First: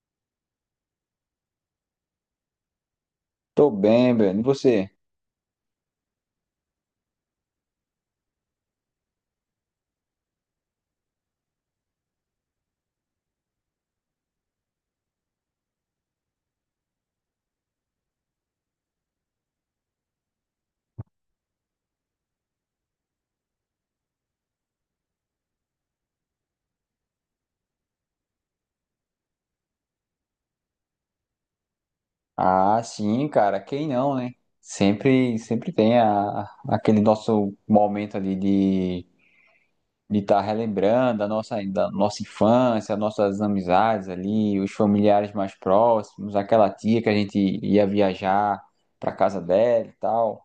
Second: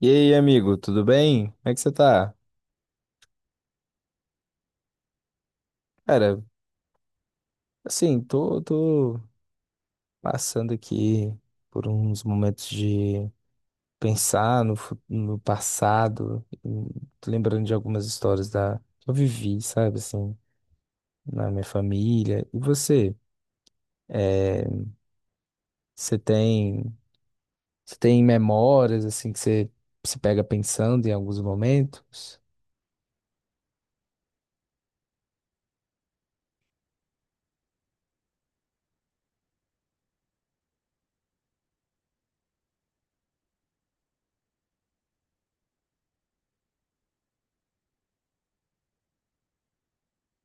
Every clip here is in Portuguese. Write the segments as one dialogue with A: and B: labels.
A: E aí, amigo, tudo bem? Como é que você tá?
B: Tô bem, Breno. E você?
A: Cara, assim, tô passando aqui por uns momentos de pensar no passado. Tô lembrando de algumas histórias que eu vivi, sabe, assim, na minha família. E você? Você tem, você tem memórias, assim, que você se pega pensando em alguns momentos?
B: Ah, sim, cara. Quem não, né? Sempre tem aquele nosso momento ali de estar relembrando da nossa infância, nossas amizades ali, os familiares mais próximos, aquela tia que a gente ia viajar pra casa dela e tal.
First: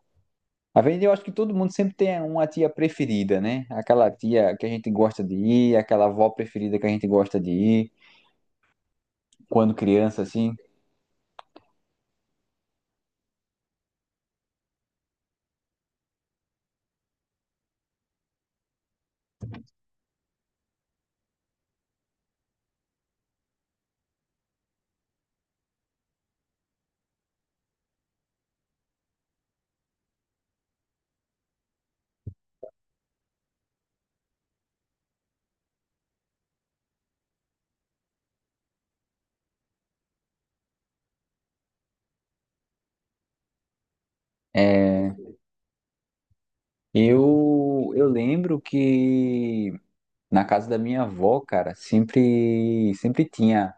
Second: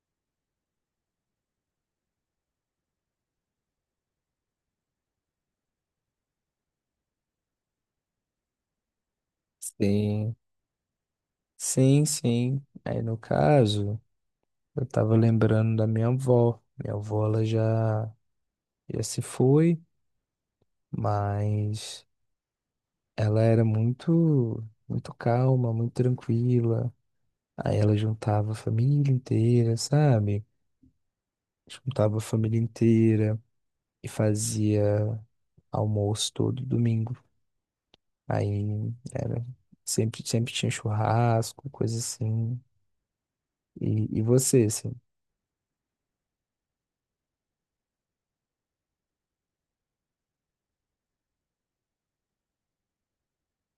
B: Às vezes eu acho que todo mundo sempre tem uma tia preferida, né? Aquela tia que a gente gosta de ir, aquela avó preferida que a gente gosta de ir quando criança,
A: Sim,
B: assim.
A: sim, sim. Aí, no caso, eu tava lembrando da minha avó. Minha avó, ela já. Já se foi, mas ela era muito, muito calma, muito tranquila. Aí ela juntava a família inteira, sabe? Juntava a família inteira e fazia almoço todo domingo. Aí era sempre, sempre tinha churrasco, coisa assim. E você, assim?
B: É, eu lembro que na casa da minha avó, cara, sempre tinha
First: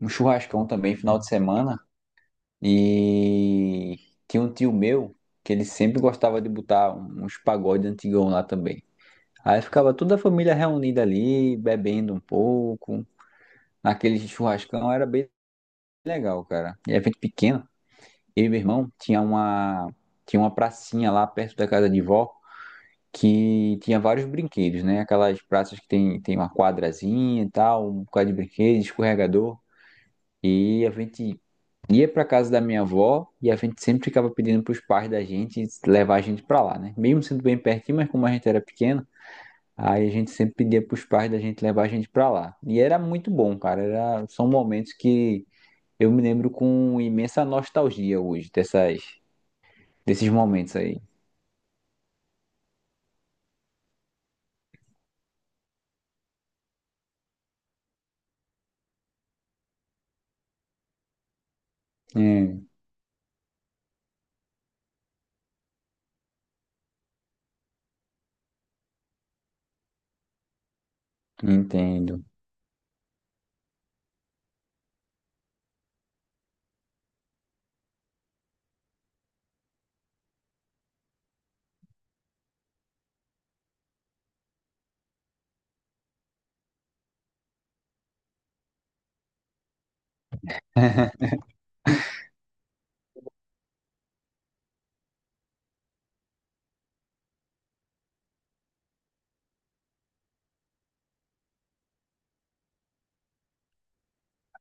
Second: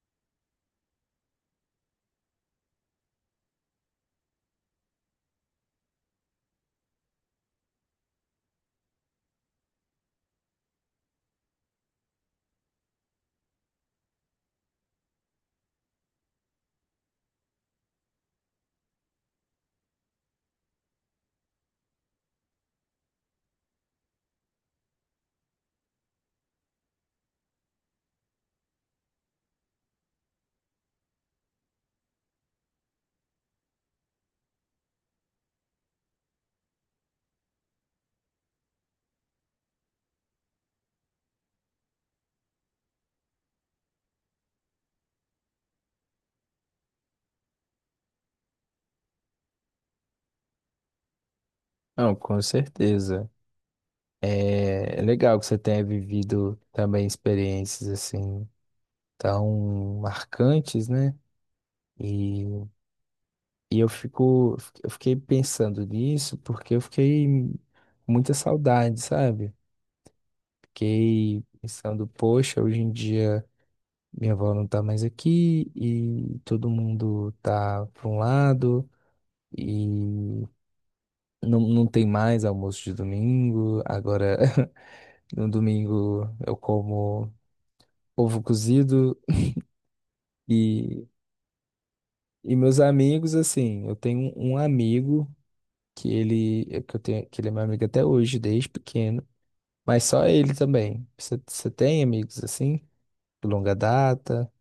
B: um churrascão também, final de semana. E tinha um tio meu que ele sempre gostava de botar uns pagodes antigão lá também. Aí ficava toda a família reunida ali, bebendo um pouco. Naquele churrascão era bem legal, cara. E a gente pequeno, eu e meu irmão, tinha uma pracinha lá perto da casa de vó, que tinha vários brinquedos, né? Aquelas praças que tem uma quadrazinha e tal, um bocado de brinquedo, escorregador. E a gente ia pra casa da minha avó e a gente sempre ficava pedindo pros pais da gente levar a gente pra lá, né? Mesmo sendo bem pertinho, mas como a gente era pequeno, aí a gente sempre pedia pros pais da gente levar a gente pra lá. E era muito bom, cara. Era, são momentos que eu me lembro com imensa nostalgia hoje desses momentos aí.
A: Não, com certeza. É, é legal que você tenha vivido também experiências assim tão marcantes, né? E
B: É,
A: E eu fico, eu fiquei pensando nisso porque eu fiquei com muita saudade, sabe? Fiquei pensando,
B: entendo.
A: poxa, hoje em dia minha avó não tá mais aqui e todo mundo tá para um lado e não tem mais almoço de domingo. Agora, no domingo eu como ovo cozido e, e meus amigos, assim, eu tenho um amigo que ele, que eu tenho, que ele é meu amigo até hoje, desde pequeno. Mas só ele também. Você tem amigos assim, de longa data?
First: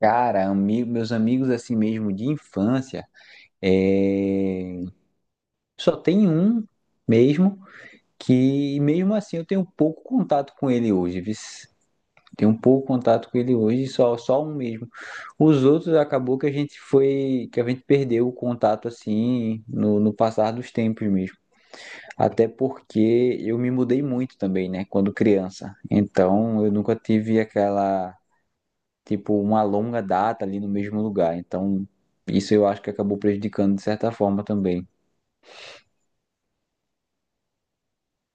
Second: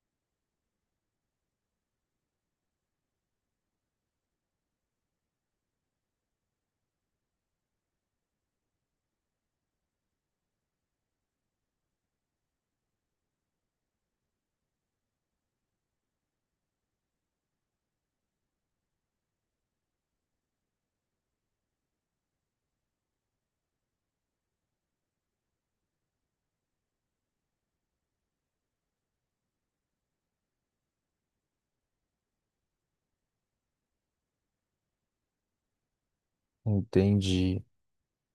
B: Cara, meus amigos assim mesmo de infância, é, só tem um mesmo. Que mesmo assim eu tenho pouco contato com ele hoje, viu? Tenho pouco contato com ele hoje, só um mesmo. Os outros acabou que a gente foi, que a gente perdeu o contato assim no passar dos tempos mesmo. Até porque eu me mudei muito também, né, quando criança. Então eu nunca tive aquela, tipo, uma longa data ali no mesmo lugar. Então, isso eu acho que acabou prejudicando de certa forma também.
A: Entendi.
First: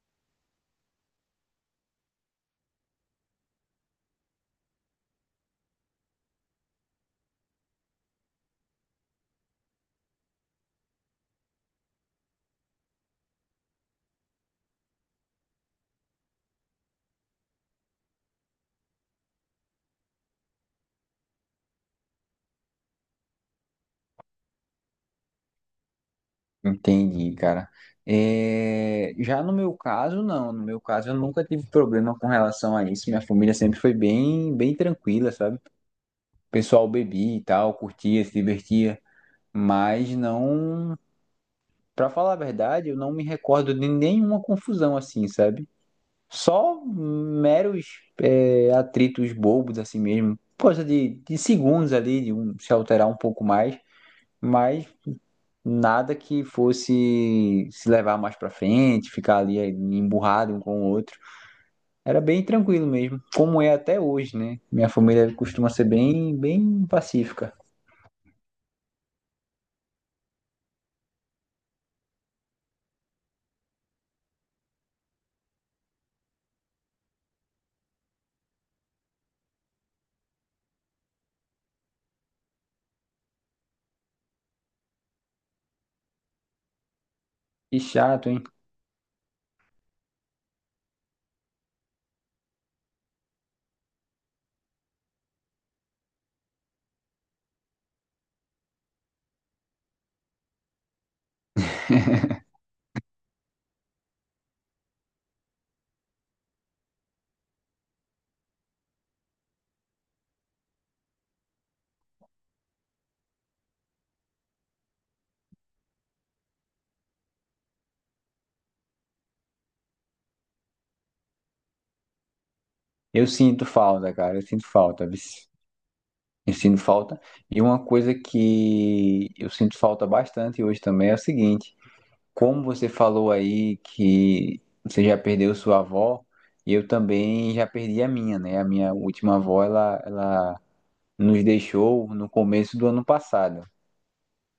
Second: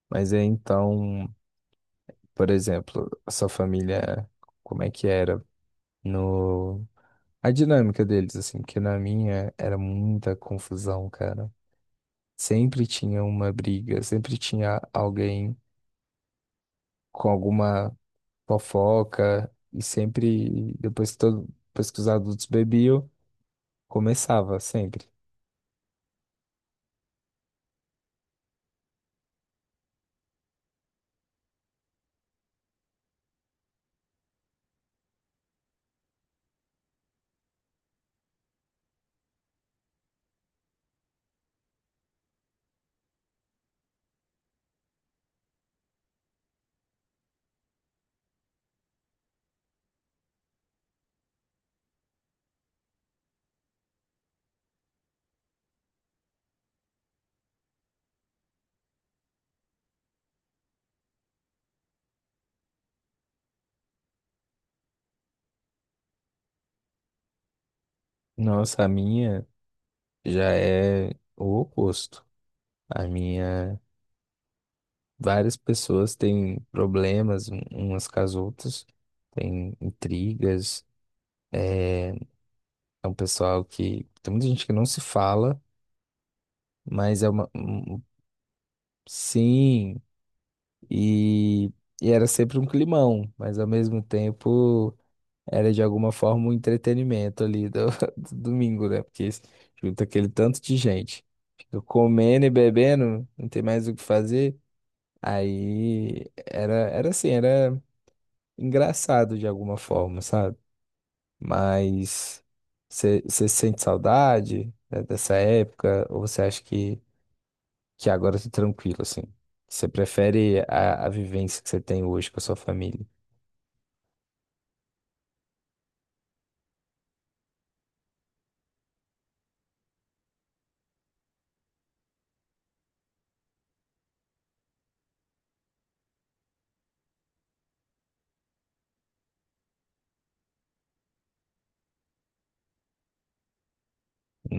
A: Mas é então, por exemplo, a sua família, como é que era no... A dinâmica deles, assim, porque na minha era muita confusão, cara. Sempre tinha uma briga, sempre tinha alguém com alguma fofoca, e sempre, depois que os adultos bebiam, começava, sempre.
B: Entendi, cara. É, já no meu caso, não. No meu caso, eu nunca tive problema com relação a isso. Minha família sempre foi bem, bem tranquila, sabe? O pessoal bebia e tal, curtia, se divertia, mas não. Pra falar a verdade, eu não me recordo de nenhuma confusão assim, sabe? Só meros, é, atritos bobos, assim mesmo. Coisa de segundos ali, de um se alterar um pouco mais, mas nada que fosse se levar mais pra frente, ficar ali, é, emburrado um com o outro. Era bem tranquilo mesmo, como é até hoje, né? Minha família costuma ser bem, bem pacífica.
A: Nossa, a minha já é o oposto. A minha, várias pessoas têm problemas umas com as outras, têm intrigas. É um pessoal que tem muita gente que não se fala, mas é uma
B: E
A: um,
B: chato, hein?
A: sim, e, e era sempre um climão, mas ao mesmo tempo era de alguma forma um entretenimento ali do, do domingo, né? Porque junta aquele tanto de gente, fica comendo e bebendo, não tem mais o que fazer. Aí era engraçado de alguma forma, sabe? Mas você sente saudade, né, dessa época? Ou você acha que agora tá tranquilo, assim? Você prefere a vivência que você tem hoje com a sua família?
B: Eu sinto falta, cara, eu sinto falta, vice. Eu sinto falta. E uma coisa que eu sinto falta bastante hoje também é o seguinte. Como você falou aí que você já perdeu sua avó, eu também já perdi a minha, né? A minha última avó, ela nos deixou no começo do ano passado,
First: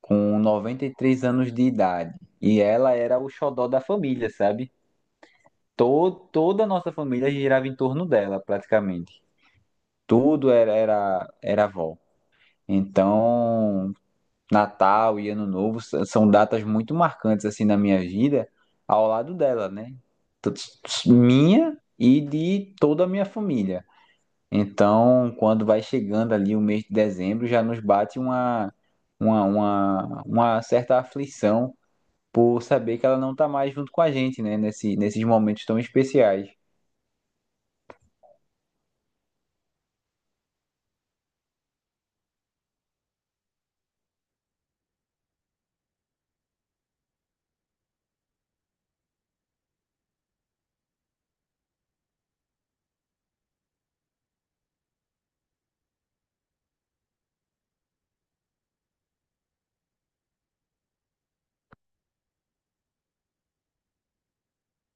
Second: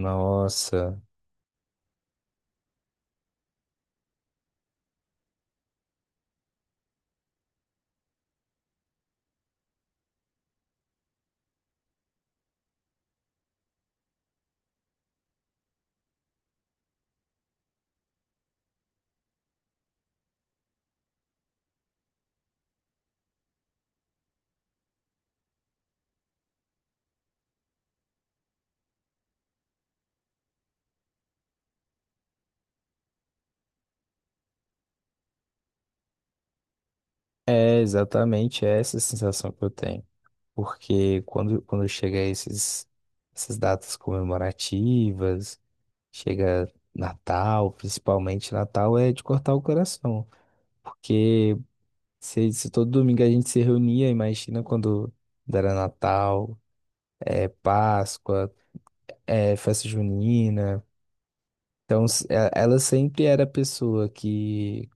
B: com 93 anos de idade. E ela era o xodó da família, sabe? Todo, toda a nossa família girava em torno dela, praticamente. Tudo era avó. Então, Natal e Ano Novo são datas muito marcantes assim na minha vida, ao lado dela, né? Minha e de toda a minha família. Então, quando vai chegando ali o mês de dezembro, já nos bate uma certa aflição por saber que ela não tá mais junto com a gente, né? Nesses momentos tão especiais.
A: é exatamente essa sensação que eu tenho. Porque quando chega essas datas comemorativas, chega Natal, principalmente Natal, é de cortar o coração. Porque se todo domingo a gente se reunia, imagina quando era Natal, é, Páscoa, é, festa junina. Então, ela sempre era a pessoa que,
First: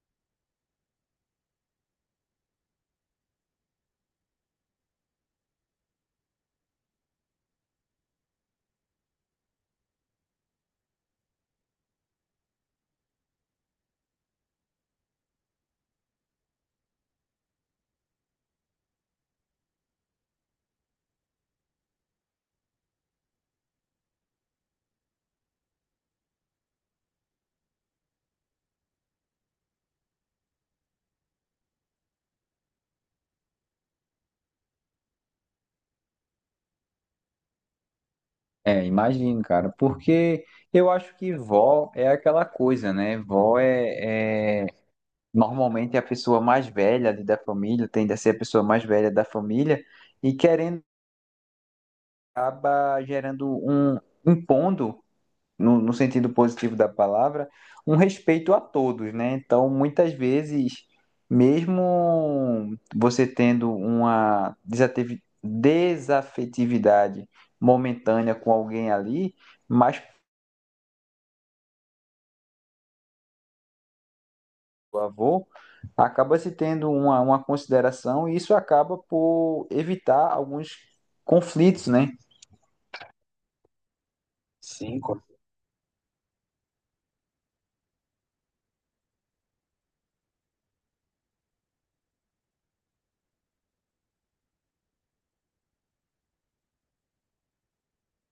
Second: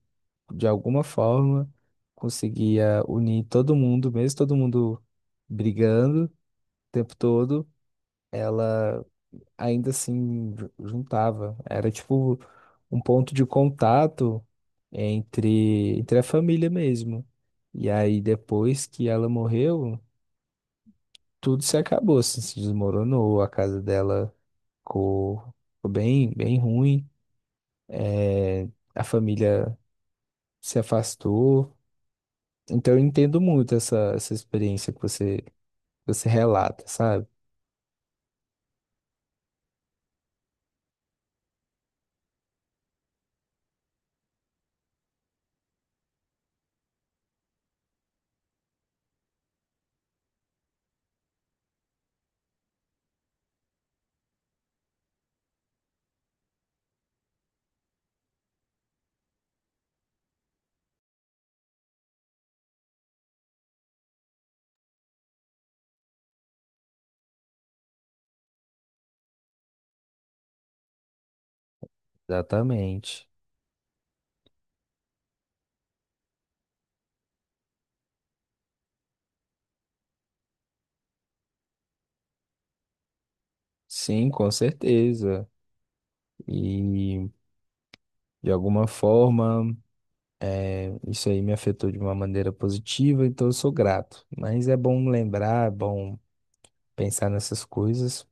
A: de alguma forma, conseguia unir todo mundo, mesmo todo mundo brigando o tempo todo. Ela ainda assim juntava. Era tipo um ponto de contato entre a família mesmo. E aí, depois que ela morreu, tudo se acabou, assim, se desmoronou, a casa dela ficou, ficou bem, bem ruim, é, a família se afastou. Então, eu entendo muito essa experiência que você relata, sabe?
B: É, imagino, cara, porque eu acho que vó é aquela coisa, né? Vó é... Normalmente é a pessoa mais velha ali da família, tende a ser a pessoa mais velha da família, e querendo acaba gerando um, impondo, no sentido positivo da palavra, um respeito a todos, né? Então muitas vezes mesmo você tendo uma desafetividade momentânea com alguém ali, mas
A: Exatamente.
B: do avô, acaba se tendo uma consideração e isso acaba por evitar alguns conflitos, né?
A: Sim, com
B: Sim.
A: certeza. E de alguma forma. Isso aí me afetou de uma maneira positiva, então eu sou grato. Mas é bom lembrar, é bom pensar nessas coisas.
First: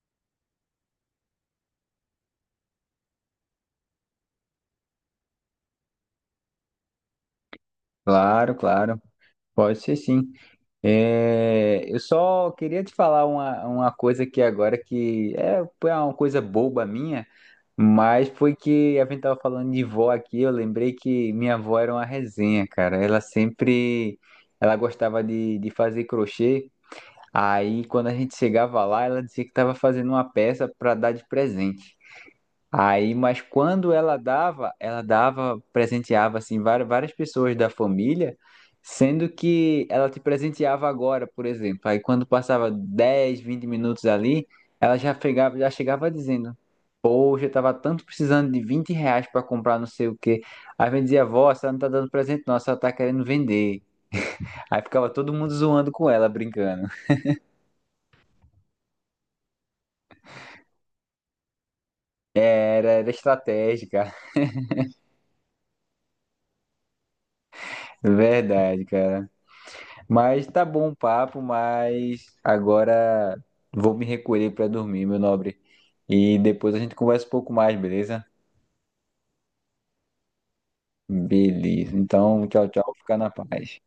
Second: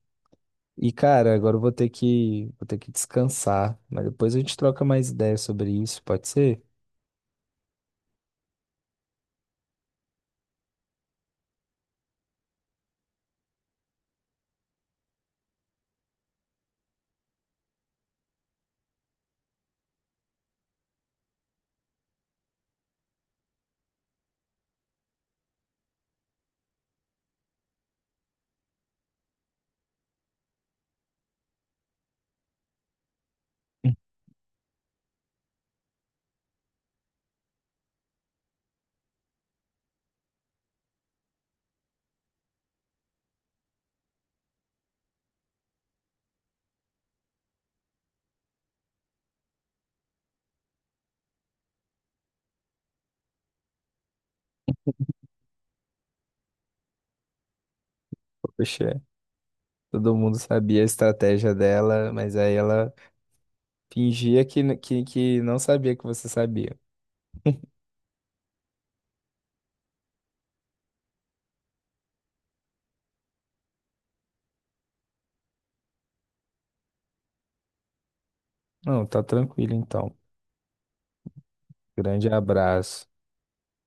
A: E, cara, agora eu vou ter que descansar, mas depois a gente troca mais ideias sobre isso, pode ser?
B: Claro, claro. Pode ser sim. É, eu só queria te falar uma coisa aqui agora que é, foi uma coisa boba minha, mas foi que a gente tava falando de vó aqui, eu lembrei que minha avó era uma resenha, cara. Ela sempre, ela gostava de fazer crochê. Aí, quando a gente chegava lá, ela dizia que estava fazendo uma peça para dar de presente. Aí, mas quando ela dava, presenteava assim várias, várias pessoas da família, sendo que ela te presenteava agora, por exemplo. Aí, quando passava 10, 20 minutos ali, ela já chegava, dizendo: "Poxa, eu tava tanto precisando de 20 reais para comprar não sei o quê." Aí, a gente dizia: "Vó, você não tá dando presente, não, ela só tá querendo vender." Aí ficava todo mundo zoando com ela, brincando.
A: Poxa, todo mundo sabia a estratégia dela, mas aí ela
B: Era estratégica,
A: fingia que não sabia que você sabia.
B: verdade, cara. Mas tá bom o papo, mas agora vou me recolher pra dormir, meu nobre. E depois a gente conversa um pouco mais, beleza?
A: Não, tá tranquilo então.
B: Beleza.
A: Grande
B: Então, tchau, tchau.
A: abraço.
B: Fica na paz.